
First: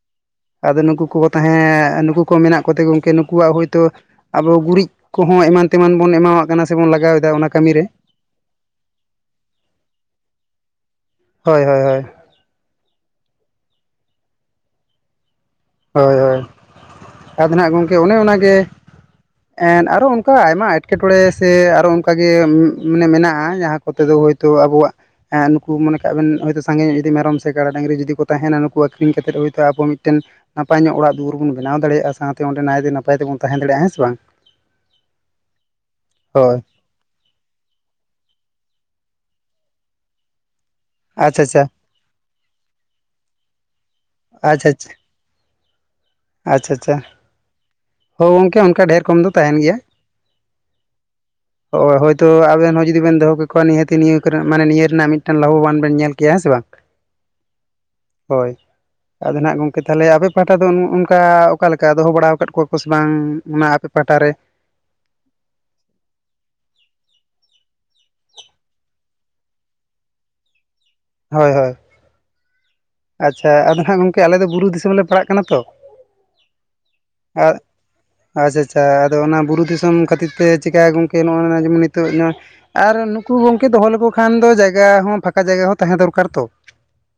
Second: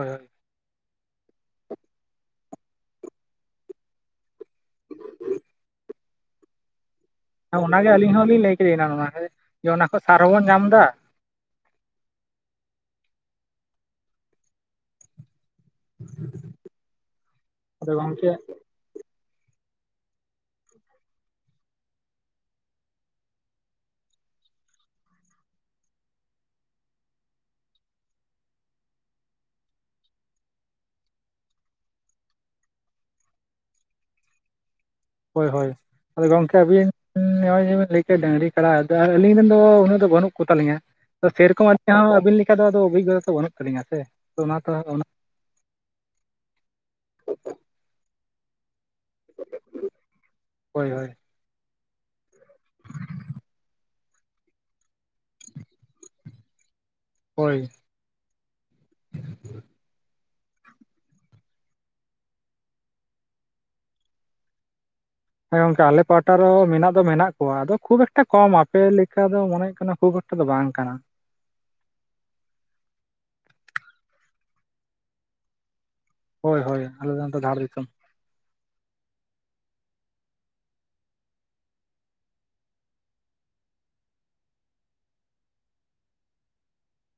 ᱟᱫᱚ ᱱᱩᱠᱩ ᱠᱚᱦᱚᱸ ᱛᱟᱦᱮᱸ ᱱᱩᱠᱩ ᱠᱚ ᱢᱮᱱᱟᱜ ᱠᱚᱛᱮ ᱠᱮ ᱱᱩᱠᱩᱣᱟᱜ ᱦᱩᱭᱛᱳ ᱟᱵᱚ ᱜᱩᱨᱤᱡ ᱠᱚᱦᱚᱸ ᱮᱢᱟᱱ ᱛᱮᱢᱟᱱ ᱵᱚᱱ ᱮᱢᱟᱣᱟᱜ ᱠᱟᱱᱟ ᱥᱮᱵᱚᱱ ᱞᱟᱜᱟᱣᱮᱫᱟ ᱚᱱᱟ ᱠᱟᱹᱢᱤ ᱨᱮ, ᱚᱱᱟᱜᱮ ᱟᱹᱞᱤᱧ ᱦᱚᱸ ᱞᱤᱧ ᱞᱟᱹᱭ ᱠᱤᱨᱤᱱᱟ ᱱᱚᱣᱟ ᱡᱮ ᱚᱱᱟ ᱠᱷᱚᱱ ᱥᱟᱨ ᱦᱚᱸᱵᱚᱱ ᱧᱟᱢ ᱫᱟ᱾ ᱦᱳᱭ ᱦᱳᱭ ᱦᱳᱭ᱾ ᱦᱳᱭ ᱦᱳᱭ ᱟᱫᱚ ᱱᱟᱜ ᱜᱚᱝᱠᱮ ᱚᱱᱮ ᱚᱱᱟᱜᱮ ᱮᱸᱫ ᱟᱨᱚ ᱚᱱᱠᱟ ᱟᱭᱢᱟ ᱮᱴᱠᱮᱴᱚᱬᱮ ᱥᱮ ᱟᱨᱚ ᱚᱱᱠᱟᱜᱮ ᱢᱟᱱᱮ ᱢᱮᱱᱟᱜ-ᱟ ᱡᱟᱦᱟᱸ ᱠᱚᱛᱮ ᱫᱚ ᱦᱳᱭᱛᱳ ᱟᱵᱩᱣᱟᱜ ᱮᱸᱫ ᱱᱩᱠᱩ ᱢᱚᱱᱮ ᱠᱟᱜ ᱵᱮᱱ ᱦᱳᱭᱛᱳ ᱥᱟᱸᱜᱮ ᱧᱚᱜ ᱡᱩᱫᱤ ᱢᱮᱨᱚᱢ ᱥᱮ ᱠᱟᱰᱟ ᱰᱟᱹᱝᱨᱤ ᱡᱩᱫᱤ ᱠᱚ ᱛᱟᱦᱮᱱᱟ ᱱᱩᱠᱩ ᱟᱹᱠᱷᱨᱤᱧ ᱠᱟᱛᱮᱫ ᱦᱳᱭᱛᱳ ᱟᱵᱚ ᱢᱤᱫᱴᱮᱱ ᱱᱟᱯᱟᱭ ᱧᱚᱜ ᱚᱲᱟᱜ ᱫᱩᱣᱟᱹᱨ ᱵᱚᱱ ᱵᱮᱱᱟᱣ ᱫᱟᱲᱮᱭᱟᱜ-ᱟ ᱥᱟᱶᱛᱮ ᱚᱸᱰᱮ ᱱᱟᱜ ᱛᱮ ᱱᱟᱯᱟᱭ ᱛᱮᱵᱚᱱ ᱛᱟᱦᱮᱸ ᱫᱟᱲᱮᱭᱟᱜ-ᱟ ᱦᱮᱸ ᱵᱟᱝ᱾ ᱦᱳᱭ ᱦᱳᱭ ᱟᱫᱚ ᱜᱚᱝᱠᱮ ᱦᱳᱭ ᱟᱹᱵᱤᱱ ᱩᱸ ᱱᱚᱜ-ᱚᱭ ᱡᱮᱵᱮᱱ ᱞᱟᱹᱭ ᱠᱮᱫ ᱰᱟᱹᱝᱨᱤ ᱠᱟᱰᱟ ᱟᱫᱚ ᱟᱹᱞᱤᱧ ᱨᱮᱱ ᱫᱚ ᱩᱱᱟᱹᱜ ᱫᱚ ᱵᱟᱹᱱᱩᱜ ᱠᱚ ᱛᱟᱞᱤᱧᱟ ᱥᱮ ᱟᱪᱪᱷᱟ ᱟᱪᱪᱷᱟ ᱨᱚᱠᱚᱢ ᱪᱮ ᱟᱹᱵᱤᱱ ᱞᱮᱠᱟ ᱫᱚ ᱟᱫᱚ ᱚᱵᱷᱤᱜᱚᱛᱟ ᱫᱚ ᱵᱟᱹᱱᱩᱜ ᱛᱟᱹᱞᱤᱧᱟ ᱥᱮ ᱛᱚ ᱚᱱᱟ ᱟᱪᱪᱷᱟ ᱛᱚ ᱟᱪᱪᱷᱟ ᱚᱱᱟ ᱟᱪᱪᱷᱟ ᱟᱪᱪᱷᱟ ᱦᱳᱭ ᱜᱚᱝᱠᱮ ᱚᱱᱠᱟ ᱰᱷᱮᱨ ᱠᱚᱢ ᱫᱚ ᱛᱟᱦᱮᱱ ᱜᱮᱭᱟ᱾ ᱦᱳᱭ ᱦᱳᱭ ᱚ ᱦᱳᱭᱛᱳ ᱟᱵᱮᱱ ᱦᱚᱸ ᱡᱩᱫᱤ ᱵᱮᱱ ᱫᱚᱦᱚ ᱠᱮᱠᱚᱣᱟ ᱱᱤᱦᱟᱹᱛᱤ ᱱᱤᱭᱟᱹ ᱠᱚᱨᱮ ᱢᱟᱱᱮ ᱱᱤᱭᱟᱹ ᱨᱮᱱᱟᱜ ᱢᱤᱫᱴᱟᱝ ᱞᱟᱵᱷᱚᱵᱟᱱ ᱵᱮᱱ ᱧᱮᱞ ᱠᱮᱭᱟ ᱦᱮᱸ ᱥᱮ ᱵᱟᱝ᱾ [unintelligible] ᱦᱳᱭ᱾ ᱦᱳᱭ ᱟᱫᱚ ᱱᱟᱦᱟᱜ ᱜᱚᱝᱠᱮ ᱛᱟᱦᱚᱞᱮ ᱟᱯᱮ ᱯᱟᱦᱟᱴᱟ ᱫᱚ ᱱᱚ ᱚᱱ ᱚᱱᱠᱟ ᱚᱠᱟ ᱞᱮᱠᱟ ᱫᱚᱦᱚ ᱵᱟᱲᱟᱣ ᱠᱟᱫ ᱠᱚᱣᱟ ᱠᱚ ᱥᱮ ᱵᱟᱝ ᱚᱱᱟ ᱟᱯᱮ ᱯᱟᱦᱟᱴᱟ ᱨᱮ? ᱦᱮᱸ ᱜᱚᱝᱠᱮ ᱟᱞᱮ ᱯᱟᱦᱟᱴᱟ ᱫᱚ ᱢᱮᱱᱟᱜ ᱫᱚ ᱢᱮᱱᱟᱜ ᱠᱚᱣᱟ ᱟᱫᱚ ᱠᱷᱩᱵ ᱮᱠᱴᱟ ᱠᱚᱢ ᱟᱯᱮ ᱞᱮᱠᱟ ᱫᱚ ᱢᱚᱱᱮ ᱦᱩᱭᱩᱜ ᱠᱟᱱᱟ ᱠᱷᱩᱵ [unintelligible] ᱫᱚ ᱵᱟᱝ ᱠᱟᱱᱟ ᱦᱳᱭ ᱦᱳᱭ᱾ ᱟᱪᱪᱷᱟ ᱟᱫᱚ ᱦᱟᱸᱜ ᱜᱚᱝᱠᱮ ᱟᱞᱮ ᱫᱚ ᱵᱩᱨᱩ ᱫᱤᱥᱚᱢ ᱞᱮ ᱯᱟᱲᱟᱜ ᱠᱟᱱᱟ ᱛᱚ᱾ ᱦᱳᱭ ᱦᱳᱭ ᱟᱞᱮ ᱫᱚ ᱱᱚᱛᱮ ᱫᱷᱟᱲ ᱫᱤᱥᱚᱢ᱾ ᱟᱪᱪᱷᱟ ᱟᱪᱪᱷᱟ ᱟᱫᱚ ᱚᱱᱟ ᱵᱩᱨᱩ ᱫᱤᱥᱚᱢ ᱠᱷᱟᱹᱛᱤᱨ ᱛᱮ ᱪᱤᱠᱟᱹᱜ-ᱟ ᱜᱚᱝᱠᱮ ᱱᱚᱜ-ᱚᱭ ᱱᱚᱣᱟ ᱡᱮᱢᱚᱱ ᱱᱤᱛᱚᱜ ᱱᱚᱣᱟ, ᱟᱨ ᱱᱩᱠᱩ ᱜᱚᱝᱠᱮ ᱫᱚᱦᱚ ᱞᱮᱠᱚ ᱠᱷᱟᱱ ᱫᱚ ᱡᱟᱭᱜᱟ ᱦᱚᱸ ᱯᱷᱟᱠᱟ ᱡᱟᱭᱜᱟ ᱦᱚᱸ ᱛᱟᱦᱮᱸ ᱫᱚᱨᱠᱟᱨ ᱛᱚ᱾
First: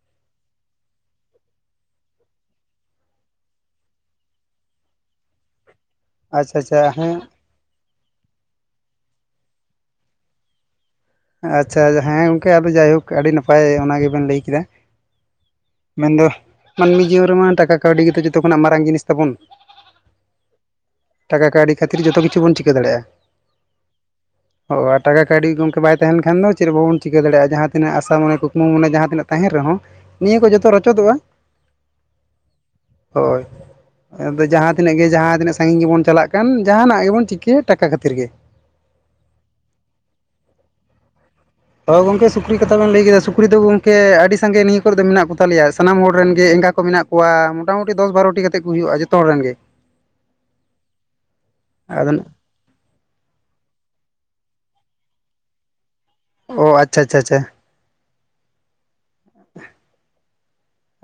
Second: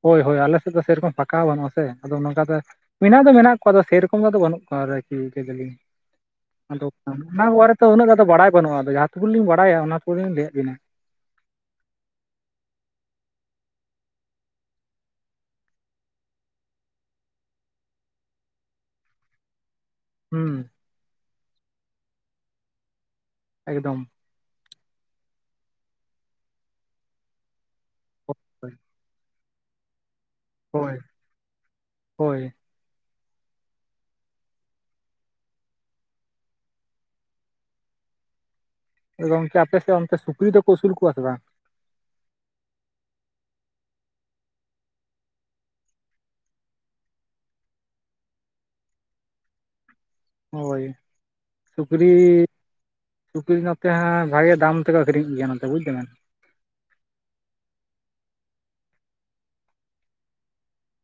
ᱦᱳᱭ ᱦᱳᱭ ᱟᱞᱮ ᱥᱮᱫ ᱫᱚ ᱥᱮᱨᱚᱠᱚᱢ ᱯᱷᱟᱠᱟ ᱵᱟᱹᱱᱩᱜ-ᱟ ᱥᱮ ᱟᱫᱚ ᱱᱚᱝᱠᱟ ᱛᱮ ᱢᱮᱱᱟᱜ ᱫᱚ ᱢᱮᱱᱟᱜ ᱠᱚᱣᱟ ᱟᱫᱚ ᱥᱮᱨᱚᱠᱚᱢ ᱫᱚ ᱟᱫᱚ ᱫᱚ ᱵᱟᱹᱱᱩᱜ ᱠᱚᱣᱟ ᱟᱨᱠᱤ ᱞᱟᱹᱭ ᱫᱟᱹᱞᱤᱧ ᱟᱪᱪᱷᱟ ᱟᱪᱪᱷᱟ ᱟᱫᱚ ᱦᱮᱸ ᱚᱱᱟ [unintelligible] ᱛᱚ ᱩᱱᱟᱹᱜ ᱫᱚ ᱵᱟᱰᱟᱭ ᱵᱟᱹᱱᱩᱜ-ᱟ ᱟᱫᱚ ᱡᱟᱦᱟᱸ ᱴᱩᱠᱩ ᱞᱤᱧ ᱵᱟᱰᱟᱭᱟ ᱚᱱᱟ ᱠᱚ ᱞᱤᱧ ᱞᱟᱹᱭᱟᱫ ᱵᱮᱱᱟ, ᱟᱪᱪᱷᱟ ᱡᱟᱦᱟᱸ ᱦᱮᱸ ᱜᱚᱝᱠᱮ ᱟᱫᱚ ᱡᱟᱭᱦᱳᱠ ᱟᱹᱰᱤ ᱱᱟᱯᱟᱭ ᱚᱱᱟ ᱜᱮᱵᱮᱱ ᱞᱟᱹᱭ ᱠᱮᱫᱟ᱾ ᱢᱮᱱᱫᱚ ᱢᱟᱹᱱᱢᱤ ᱡᱤᱭᱚᱱ ᱨᱮᱢᱟ ᱴᱟᱠᱟ ᱠᱟᱹᱣᱰᱤ ᱜᱮᱛᱚ ᱡᱚᱛᱚ ᱠᱷᱚᱱᱟᱜ ᱢᱟᱨᱟᱝ ᱡᱤᱱᱤᱥ ᱛᱟᱵᱩᱱ᱾ ᱦᱩᱸ ᱴᱟᱠᱟ ᱠᱟᱹᱣᱰᱤ ᱠᱷᱟᱹᱛᱤᱨ ᱜᱮᱛᱚ ᱡᱚᱛᱚ ᱠᱤᱪᱷᱩ ᱵᱚᱱ ᱪᱤᱠᱟᱹ ᱫᱟᱲᱮᱭᱟᱜ-ᱟ ᱾ ᱮᱠᱫᱚᱢ, ᱚ ᱟᱨ ᱴᱟᱠᱟ ᱠᱟᱹᱣᱰᱤ ᱜᱚᱢᱠᱮ ᱵᱟᱭ ᱛᱟᱦᱮᱱ ᱠᱷᱟᱱ ᱫᱚ ᱪᱮᱫ ᱵᱟᱵᱱ ᱪᱤᱠᱟᱹ ᱫᱟᱲᱮᱭᱟᱜᱟ ᱡᱟᱦᱟᱸ ᱛᱤᱱᱟᱹᱜ ᱟᱥᱟ ᱢᱚᱱᱮ ᱠᱩᱠᱢᱩ ᱦᱳᱭ ᱢᱚᱱᱮ ᱡᱟᱦᱟᱸ ᱛᱤᱱᱟᱹᱜ ᱛᱟᱦᱮᱱ ᱨᱮᱦᱚᱸ ᱱᱤᱭᱟᱹ ᱠᱩ ᱡᱚᱛᱚ ᱦᱳᱭ ᱨᱚᱪᱚᱫᱚᱜ-ᱟ᱾ ᱦᱳᱭ, ᱟᱫᱚ ᱡᱟᱦᱟᱸ ᱛᱤᱱᱟᱹᱜ ᱜᱮ ᱡᱟᱦᱟᱸ ᱛᱤᱱᱟᱹᱜ ᱥᱟᱺᱜᱤᱧ ᱜᱮᱵᱩᱱ ᱪᱟᱞᱟᱜ ᱠᱟᱱ ᱡᱟᱦᱟᱱᱟᱜ ᱜᱮᱵᱩᱱ ᱪᱤᱠᱟᱹ ᱴᱟᱠᱟ ᱠᱷᱟᱹᱛᱤᱨ ᱜᱮ᱾ ᱜᱚᱝᱠᱮ ᱟᱯᱮᱥᱮᱜ ᱚᱱᱛᱮ ᱥᱩᱠᱨᱤ ᱫᱚᱠᱩ ᱟᱹᱥᱩᱞ ᱠᱚᱣᱟ ᱥᱮ ᱵᱟᱝ? ᱦᱳᱭ ᱜᱚᱝᱠᱮ ᱥᱩᱠᱨᱤ ᱠᱟᱛᱷᱟ ᱵᱮᱱ ᱞᱟᱹᱭ ᱠᱮᱫᱟ ᱥᱩᱠᱨᱤ ᱫᱚ ᱜᱚᱝᱠᱮ ᱟᱹᱰᱤ ᱥᱟᱸᱜᱮ ᱱᱤᱭᱟᱹ ᱠᱚᱨᱮ ᱫᱚ ᱢᱮᱱᱟᱜ ᱠᱚᱛᱟᱞᱮᱭᱟ ᱥᱟᱱᱟᱢ ᱦᱚᱲ ᱨᱮᱱ ᱜᱮ ᱮᱸᱜᱟ ᱠᱚ ᱢᱮᱱᱟᱜ ᱠᱚᱣᱟ ᱢᱚᱴᱟᱢᱩᱴᱤ ᱫᱚᱥ ᱵᱟᱨᱚᱴᱤ ᱠᱟᱛᱮ ᱠᱩ ᱦᱩᱭᱩᱜᱼᱟ ᱡᱚᱛᱚ ᱦᱚᱲ ᱨᱮᱱ ᱜᱮ᱾ ᱦᱳᱭ ᱥᱩᱠᱨᱤ ᱟᱫᱚ ᱥᱩᱠᱨᱤ ᱱᱚᱛᱮ ᱦᱟᱸᱜ ᱵᱷᱟᱜᱮ ᱫᱟᱢ ᱛᱮᱠᱚ ᱟᱹᱠᱷᱨᱤᱧ ᱠᱚ ᱜᱮᱭᱟ ᱱᱚᱛᱮ ᱵᱩᱡᱽ ᱫᱟᱵᱮᱱ᱾ ᱚ ᱟᱪᱪᱷᱟ ᱟᱪᱷᱟ ᱪᱷᱟ᱾ [unintelligible]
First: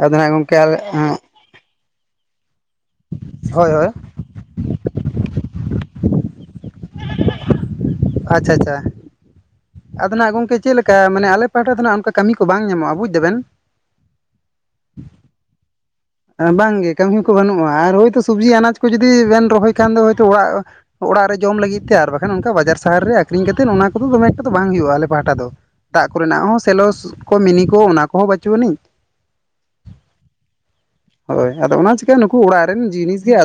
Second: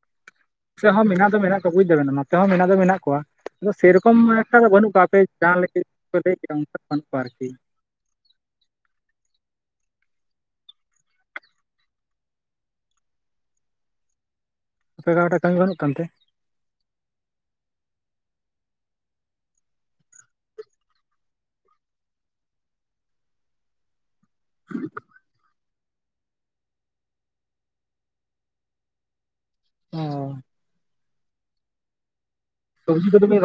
ᱟᱫᱚ ᱱᱟᱜ ᱜᱚᱝᱠᱮ ᱟᱫᱼᱼ ᱥᱮᱫ ᱦᱚᱸ ᱢᱮᱱᱟᱜ ᱫᱚ ᱢᱮᱱᱟᱜ ᱠᱚᱣᱟ ᱵᱩᱡᱽ ᱫᱟᱵᱮᱱ ᱱᱚᱛᱮ ᱦᱚᱸ ᱢᱮᱱᱟᱜ ᱫᱚ ᱢᱮᱱᱟᱜ ᱠᱚᱣᱟ ᱟᱫᱚ ᱦᱳᱭ ᱵᱩᱡᱫᱟᱵᱮᱱ ᱥᱮᱨᱚᱠᱚᱢ ᱮᱠᱷᱟ ᱫᱚ ᱵᱟᱹᱱᱩᱜ ᱠᱚᱣᱟ ᱟᱯᱮ ᱡᱟᱦᱟᱸ ᱞᱮᱠᱟ ᱞᱟᱹᱭᱟ [inaudible] ᱚᱝᱠᱟ ᱫᱚ ᱵᱟᱹᱱᱩᱜ ᱠᱚᱣᱟ ᱟᱨᱠᱤ᱾ ᱟᱪᱪᱷᱟ ᱟᱪᱪᱷᱟ᱾ ᱟᱫᱚ ᱱᱟᱜ ᱜᱚᱝᱠᱮ ᱪᱮᱫ ᱞᱮᱠᱟ ᱢᱟᱱᱮ ᱟᱞᱮ ᱯᱟᱦᱟᱴᱟ ᱫᱚ ᱱᱟᱦᱟᱜ ᱚᱱᱠᱟ ᱠᱟᱹᱢᱤ ᱠᱚ ᱵᱟᱝ ᱧᱟᱢᱚᱜᱼᱟ ᱵᱩᱡᱽ ᱫᱟᱵᱮᱱᱼᱼ ᱟᱯᱮᱜᱟᱨᱴᱟ ᱠᱟᱹᱢᱤ ᱜᱟᱹᱱᱚᱜ ᱠᱟᱱᱛᱮ? ᱵᱟᱝᱜᱮ ᱠᱟᱹᱢᱤ ᱠᱚ ᱵᱟᱹᱱᱩᱜᱼᱟ ᱟᱨ ᱦᱳᱭᱛᱳ ᱥᱚᱵᱽᱡᱤ ᱟᱱᱟᱡᱽ ᱠᱚ ᱡᱩᱫᱤ ᱵᱮᱱ ᱨᱚᱦᱚᱭ ᱠᱷᱟᱱ ᱫᱚ ᱦᱳᱭᱛᱳ ᱚᱲᱟᱜᱼᱼ ᱚᱲᱟᱜ ᱨᱮ ᱡᱚᱢ ᱞᱟᱹᱜᱤᱫ ᱛᱮ ᱟᱨ ᱵᱟᱠᱷᱟᱱ ᱚᱱᱠᱟ ᱵᱟᱡᱟᱨ ᱥᱟᱦᱟᱨ ᱨᱮ ᱟᱠᱷᱨᱤᱧ ᱠᱟᱛᱮᱫ ᱚᱱᱟ ᱠᱚᱫᱚ ᱫᱚᱢᱮᱼᱼ ᱵᱟᱝ ᱦᱩᱭᱩᱜᱼᱟ ᱟᱞᱮ ᱯᱟᱦᱴᱟ ᱫᱚ ᱫᱟᱜ ᱠᱚᱨᱮᱱᱟᱜ ᱦᱚᱸ ᱥᱮᱞᱚᱥ ᱠᱚ ᱢᱤᱱᱤ ᱠᱚ ᱚᱱᱟ ᱠᱚᱦᱚᱸ ᱵᱟᱹᱪᱩᱜ ᱟᱹᱱᱤᱡ। ᱚ। [inaudible] ᱦᱳᱭ ᱟᱫᱚ ᱚᱱᱟ ᱪᱤᱠᱟᱹ ᱱᱩᱠᱩ ᱚᱲᱟᱜ ᱨᱮᱱ ᱡᱤᱱᱤᱥ ᱜᱮᱼᱼ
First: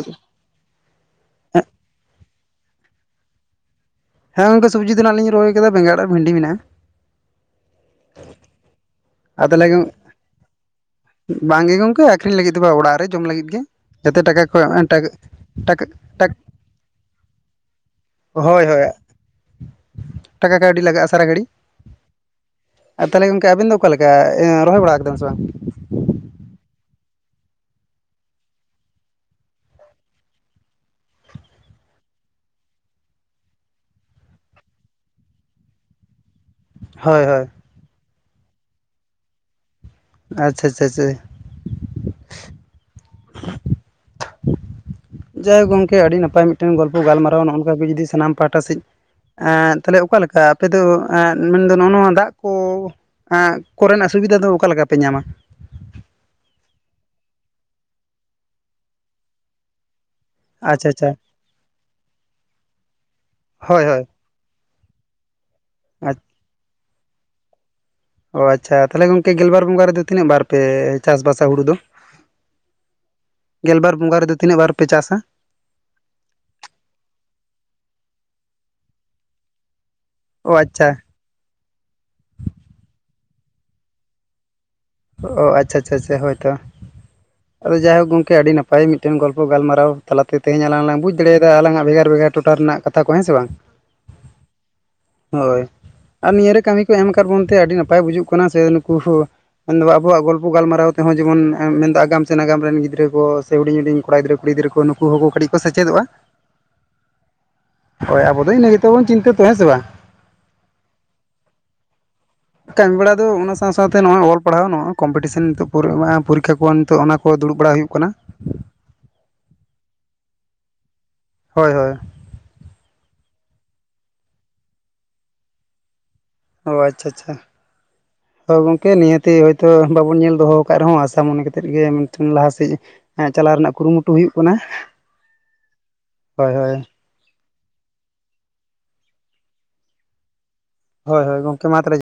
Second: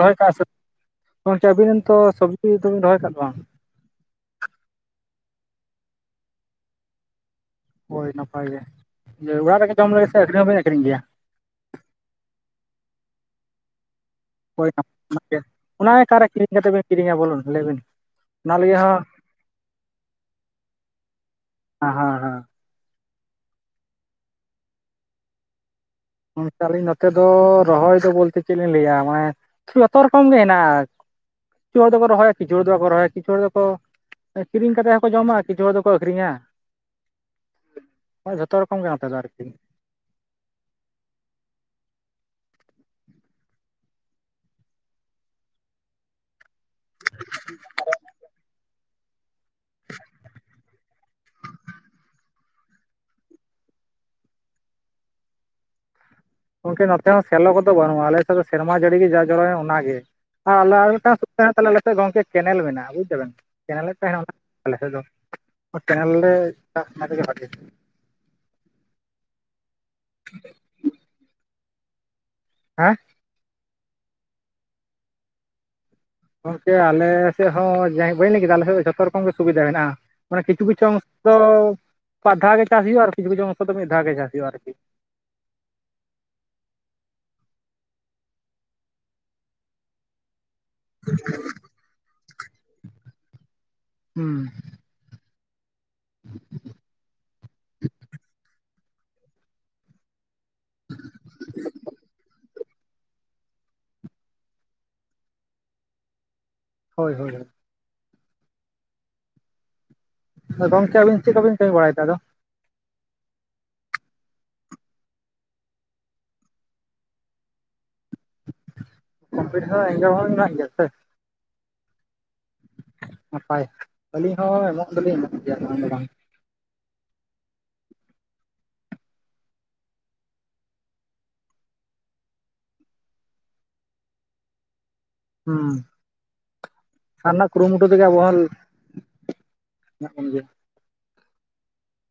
ᱜᱚᱢᱠᱮ ᱟᱵᱤᱱ ᱛᱚ ᱥᱚᱵᱽᱡᱤ ᱫᱚ ᱵᱤᱱ ᱨᱚᱦᱚᱭ ᱟᱠᱟᱫ ᱵᱟᱝ? ᱦᱮᱸ ᱜᱚᱝᱠᱮ ᱥᱚᱵᱽᱡᱤ ᱛᱟᱱᱟᱜ ᱞᱤᱧ ᱨᱚᱦᱚᱭ ᱠᱟᱫᱟ ᱵᱮᱸᱜᱲᱟᱜ ᱟᱨ ᱵᱷᱮᱱᱰᱤ ᱢᱮᱱᱟᱜᱼᱟ। ᱦᱳᱭ ᱱᱟᱯᱟᱭ ᱜᱮ ᱚᱲᱟᱜ ᱨᱮᱜᱮ ᱡᱚᱢ ᱞᱟᱹᱜᱤᱫ ᱥᱮ ᱟᱹᱠᱷᱨᱤᱧ ᱦᱚᱸ ᱵᱤᱱ ᱟᱹᱠᱷᱨᱤᱧ ᱜᱮᱭᱟ? ᱵᱟᱝ ᱜᱮ ᱜᱚᱝᱠᱮ ᱟᱠᱷᱨᱤᱧ ᱞᱟᱹᱜᱤᱫ ᱫᱚ ᱵᱟᱝ ᱚᱲᱟᱜ ᱨᱮ ᱡᱚᱢ ᱞᱟᱹᱜᱤᱫ ᱜᱮ। ᱡᱟᱛᱮ ᱴᱟᱠᱟ ᱠᱚ ᱦᱳᱭ ᱮᱢ ᱴᱟᱠ ᱚᱱᱟᱜᱮ ᱴᱟᱠ ᱚᱱᱟ ᱚᱠᱟᱨᱮ ᱴᱟᱠ। ᱠᱤᱨᱤᱧ ᱠᱟᱛᱮ ᱵᱮᱱ ᱠᱤᱨᱤᱧᱟ ᱵᱚᱞᱩᱱ ᱞᱟᱹᱭ ᱵᱤᱱ ᱚᱱᱟ ᱦᱳᱭ ᱞᱟᱹᱜᱤᱫ ᱦᱳᱭ ᱦᱚᱸ ᱴᱟᱠᱟ ᱠᱟᱹᱣᱰᱤ ᱞᱟᱹᱜᱟᱜᱼᱟ ᱥᱟᱨᱟ ᱜᱟᱹᱲᱤ। ᱦᱮᱸ ᱦᱮᱸ ᱦᱮᱸ ᱟᱨ ᱛᱟᱦᱚᱞᱮ ᱜᱚᱝᱠᱮ ᱟᱵᱤᱱ ᱫᱚ ᱚᱠᱟ ᱞᱮᱠᱟ ᱨᱚᱦᱚᱭ ᱵᱟᱲᱟ ᱟᱠᱟᱫᱟᱵᱤᱱ ᱥᱮ ᱵᱟᱝ? ᱟᱹᱞᱤᱧ ᱱᱚᱛᱮ ᱫᱚ ᱨᱚᱦᱚᱭ ᱫᱚ ᱵᱚᱞᱛᱮ ᱪᱮᱫ ᱞᱤᱧ ᱞᱟᱹᱭᱟ ᱢᱟᱱᱮᱼᱼ ᱡᱚᱛᱚ ᱨᱚᱠᱚᱢ ᱜᱮ ᱦᱮᱱᱟᱜᱼᱟ ᱠᱤᱪᱷᱩ ᱦᱚᱲ ᱫᱚᱠᱚ ᱨᱚᱦᱚᱭᱟ ᱠᱤᱪᱷᱩ ᱦᱚᱲ ᱫᱚ ᱵᱟᱠᱚ ᱨᱚᱦᱚᱭᱟ ᱠᱤᱪᱩ ᱦᱚᱲ ᱫᱚᱠᱚᱼᱼ ᱠᱤᱨᱤᱧ ᱠᱟᱛᱮ ᱦᱚᱸᱠᱚ ᱡᱚᱢᱟ ᱠᱤᱪᱷᱩ ᱦᱚᱲ ᱫᱚᱠᱚ ᱟᱹᱠᱷᱨᱤᱧᱟ। ᱦᱳᱭ ᱦᱳᱭ। ᱡᱷᱚᱛᱚ ᱨᱚᱠᱚᱢ ᱜᱮ ᱱᱚᱛᱮ ᱫᱚ ᱟᱨᱠᱤ। ᱟᱪᱪᱷᱟ ᱟᱪᱪᱷᱟ ᱪᱷᱟᱭ ᱾ ᱡᱟᱭ ᱜᱚᱝᱠᱮ ᱟᱹᱰᱤ ᱱᱟᱯᱟᱭ ᱢᱤᱫᱴᱮᱱ ᱜᱚᱞᱯᱚ ᱜᱟᱞᱢᱟᱨᱟᱣ ᱱᱚᱜᱼ ᱚᱭ ᱱᱚᱝᱠᱟ ᱜᱮ ᱡᱩᱫᱤ ᱥᱟᱱᱟᱢ ᱯᱟᱦᱴᱟ ᱥᱮᱫᱼᱼ ᱮᱸ ᱛᱟᱦᱞᱮ ᱚᱠᱟᱞᱮᱠᱟ ᱟᱯᱮ ᱫᱚ ᱮ ᱢᱮᱱᱫᱚ ᱱᱚᱜᱼᱚ ᱱᱚᱣᱟ ᱫᱟᱜ ᱠᱚ? ᱮᱸ ᱠᱚᱨᱮᱱᱟᱜ ᱥᱩᱵᱤᱫᱷᱟ ᱫᱚ ᱚᱠᱟ ᱞᱮᱠᱟᱯᱮ ᱧᱟᱢᱟ। ᱜᱚᱢᱠᱮ ᱱᱚᱛᱮ ᱦᱚᱸ ᱥᱮᱞᱚ ᱠᱚᱫᱚ ᱵᱟᱹᱱᱩᱜᱼᱟ ᱟᱞᱮᱥᱮᱫ ᱫᱚ ᱥᱮᱨᱢᱟ ᱡᱟᱹᱲᱤ ᱜᱮ ᱡᱟ ᱡᱚᱨᱚᱭᱮᱱ ᱚᱱᱟᱜᱮ। ᱟᱨ ᱟᱞᱮ ᱟᱪᱪᱷᱟ ᱟᱨ ᱟᱪᱪᱷᱟ ᱢᱤᱫᱴᱟᱝ ᱥᱩᱠ ᱛᱟᱦᱮᱱᱟ ᱛᱟᱦᱮ ᱟᱞᱮ ᱥᱮᱫ ᱜᱚᱝᱠᱮ ᱠᱮᱱᱮᱞ ᱢᱮᱱᱟᱜᱼᱟ ᱵᱩᱡ ᱫᱟ ᱵᱮᱱ ᱦᱳᱭ ᱠᱮᱱᱮᱞᱮ ᱦᱳᱭ ᱛᱟᱦᱮᱱᱟ। ᱟᱞᱮ ᱥᱮᱫ ᱫᱚ ᱠᱮᱱᱮᱞ ᱞᱮ ᱪᱟᱥ ᱚᱱᱟᱜᱮ ᱵᱷᱟᱜᱮ। ᱚ ᱟᱪᱪᱷᱟ ᱛᱟᱦᱞᱮ ᱜᱚᱝᱠᱮ ᱜᱮᱞᱵᱟᱨ ᱵᱚᱸᱜᱟ ᱨᱮᱫᱚ ᱛᱤᱱᱟᱹᱜ ᱵᱟᱨ ᱯᱮ ᱪᱟᱥᱼᱵᱟᱥᱟ ᱦᱩᱲᱩ ᱫᱚ? ᱟᱸ। [inaudible] ᱜᱮᱞᱵᱟᱨ ᱵᱚᱸᱜᱟ ᱨᱮᱫᱚ ᱛᱤᱱᱟᱹᱜ ᱵᱟᱨ ᱯᱮ ᱪᱟᱥᱟ? ᱜᱚᱢᱠᱮ ᱟᱞᱮ ᱥᱮᱫ ᱦᱚᱸ ᱵᱟᱹᱧ ᱞᱟᱹᱭ ᱠᱮᱫᱟ ᱟᱞᱮ ᱥᱮᱫ ᱫᱚ ᱡᱷᱚᱛᱚ ᱨᱚᱠᱚᱢ ᱜᱮ ᱥᱩᱵᱤᱫᱟ ᱢᱮᱱᱟᱜᱼᱟ ᱢᱟᱱᱮ ᱚ ᱟᱪᱪᱷᱟ ᱠᱤᱪᱷᱩᱼᱠᱤᱪᱷᱩᱝᱼᱼ ᱫᱚ ᱯᱟᱫᱷᱟᱣ ᱜᱮ ᱪᱟᱥ ᱦᱩᱭᱩᱜᱼᱟ ᱟᱨ ᱠᱤᱪᱷᱩ ᱠᱤᱪᱷᱩᱝ ᱠᱚ ᱫᱚ ᱢᱤᱫ ᱫᱷᱟᱣ ᱜᱮ ᱪᱟᱥ ᱦᱩᱭᱩᱜᱼᱟ ᱟᱨᱠᱤ। ᱚ ᱟᱪᱪᱷᱟᱼᱟᱪᱪᱷᱟᱼᱟᱪᱪᱷᱟ ᱦᱳᱭ ᱛᱚ। ᱟᱫᱚ ᱡᱟᱭᱦᱳᱠ ᱜᱚᱝᱠᱮ ᱟᱹᱰᱤ ᱱᱟᱯᱟᱭ ᱢᱤᱫᱴᱮᱱ ᱜᱚᱞᱯᱚ ᱜᱟᱞᱢᱟᱨᱟᱣ ᱛᱟᱞᱟᱛᱮᱼᱼ ᱛᱮᱦᱮᱧ ᱟᱞᱟᱝ ᱞᱟᱝ ᱵᱩᱡᱽ ᱫᱟᱲᱮᱭᱟᱫᱟ ᱟᱞᱟᱝ ᱟᱜ ᱵᱷᱮᱜᱟᱨᱼᱵᱷᱮᱜᱟᱨ ᱴᱚᱴᱷᱟ ᱨᱮᱱᱟᱜ ᱠᱟᱛᱷᱟ ᱠᱚ ᱦᱮᱸ ᱥᱮ ᱵᱟᱝ। ᱦᱩᱸ ᱦᱳᱭ ᱟᱨ ᱱᱤᱭᱟᱹᱨᱮ ᱠᱟᱹᱢᱤ ᱠᱚ ᱮᱢ ᱠᱟᱫ ᱵᱚᱱᱛᱮ ᱟᱹᱰᱤ ᱱᱟᱯᱟᱭ ᱵᱩᱡᱩᱜ ᱠᱟᱱᱟ ᱥᱮ ᱱᱩᱠᱩᱼᱼ ᱢᱮᱱᱫᱚ ᱟᱵᱚᱣᱟᱜ ᱜᱚᱞᱯᱚ ᱜᱟᱞᱢᱟᱨᱟᱣ ᱛᱮᱦᱚᱸ ᱡᱮᱢᱚᱱ ᱢᱮᱱᱫᱚ ᱟᱜᱟᱢ ᱥᱮ ᱱᱟᱜᱟᱢᱼᱼ ᱨᱮᱱ ᱜᱤᱫᱽᱨᱟᱹ ᱠᱚ ᱥᱮ ᱦᱩᱰᱤᱧ ᱦᱩᱰᱤᱧ ᱠᱚᱲᱟ ᱜᱤᱫᱽᱨᱟᱹ ᱠᱩᱲᱤ ᱜᱤᱫᱽᱨᱟᱹ ᱠᱚ ᱱᱩᱠᱩ ᱠᱟᱹᱴᱤᱡ ᱠᱚ ᱥᱮᱪᱮᱫᱚᱜᱼᱟ। ᱦᱳᱭ ᱦᱳᱭ ᱦᱳᱭ। ᱦᱳᱭ ᱟᱵᱩ ᱫᱚ ᱤᱱᱟ ᱜᱮ ᱛᱮᱵᱚᱱ ᱪᱤᱱᱛᱟᱹ ᱫᱚ ᱦᱮᱸ ᱥᱮ ᱵᱟᱝ? ᱦᱳᱭ ᱜᱚᱢᱠᱮ ᱟᱵᱤᱱ ᱪᱮᱫ ᱠᱚᱵᱤᱱ ᱠᱟᱹᱢᱤ ᱵᱟᱲᱟᱭ ᱫᱟ ᱟᱫᱚ? ᱠᱟᱹᱢᱤ ᱵᱟᱲᱟ ᱫᱚ ᱚᱱᱟ ᱥᱟᱶ ᱥᱟᱶᱛᱮ ᱱᱚᱣᱟ ᱚᱞ ᱯᱟᱲᱦᱟᱣ ᱱᱚᱜᱼᱚ ᱠᱚᱢᱯᱤᱴᱤᱥᱚᱱ ᱯᱩᱨᱟᱹᱜ ᱢᱟ ᱱᱤᱛᱚᱜ ᱯᱚᱨᱤᱠᱠᱷᱟ ᱠᱚᱦᱚᱸᱼ ᱱᱤᱛᱚᱜ ᱚᱱᱟ ᱠᱚ ᱫᱩᱲᱩᱵ ᱵᱟᱲᱟ ᱦᱩᱭᱩᱜ ᱠᱟᱱᱟ। ᱠᱚᱢᱯᱤᱴᱤᱥᱚᱱ ᱮᱸᱜᱽᱡᱟᱢ ᱦᱚᱸ ᱢᱮᱱᱟᱜ ᱜᱮᱭᱟ ᱥᱮ? ᱦᱳᱭᱼᱦᱳᱭ। ᱱᱟᱯᱟᱭ ᱟᱹᱞᱤᱧ ᱦᱚᱸ ᱮᱢᱚᱜ ᱫᱚᱞᱤᱧ ᱮᱢᱚᱜ ᱜᱮᱭᱟ ᱵᱟᱝ ᱫᱚ ᱵᱟᱝ। ᱚ ᱟᱪᱪᱷᱟ ᱟᱪᱪᱷᱟ। ᱦᱳᱭ ᱜᱚᱝᱠᱮ ᱱᱤᱭᱟᱛᱮ ᱦᱳᱭᱛᱚ ᱵᱟᱵᱚᱱ ᱧᱮᱞ ᱫᱚᱦᱚ ᱠᱟᱫ ᱨᱮᱦᱚᱸ ᱟᱥᱟ ᱢᱚᱱᱮ ᱠᱟᱛᱮᱫ ᱜᱮ ᱞᱟᱦᱟᱥᱮᱜ ᱦᱮᱸ ᱪᱟᱞᱟᱜ ᱨᱮᱭᱟᱜ ᱠᱩᱨᱩᱢᱩᱴᱩ ᱦᱩᱭᱩᱜ ᱠᱟᱱᱟ। ᱦᱩᱸ। ᱦᱳᱭ ᱦᱳᱭ ᱟᱨ ᱱᱟᱦᱟᱸᱜ ᱠᱩᱨᱩᱢᱩᱴᱩ ᱛᱮᱜᱮ ᱟᱵᱚ ᱦᱚᱸ ᱦᱮᱱᱟᱜ ᱵᱚᱱ ᱜᱮᱭᱟ। ᱦᱳᱭ ᱦᱳᱭ ᱜᱚᱢᱠᱮ ᱢᱟ ᱛᱚᱵᱮ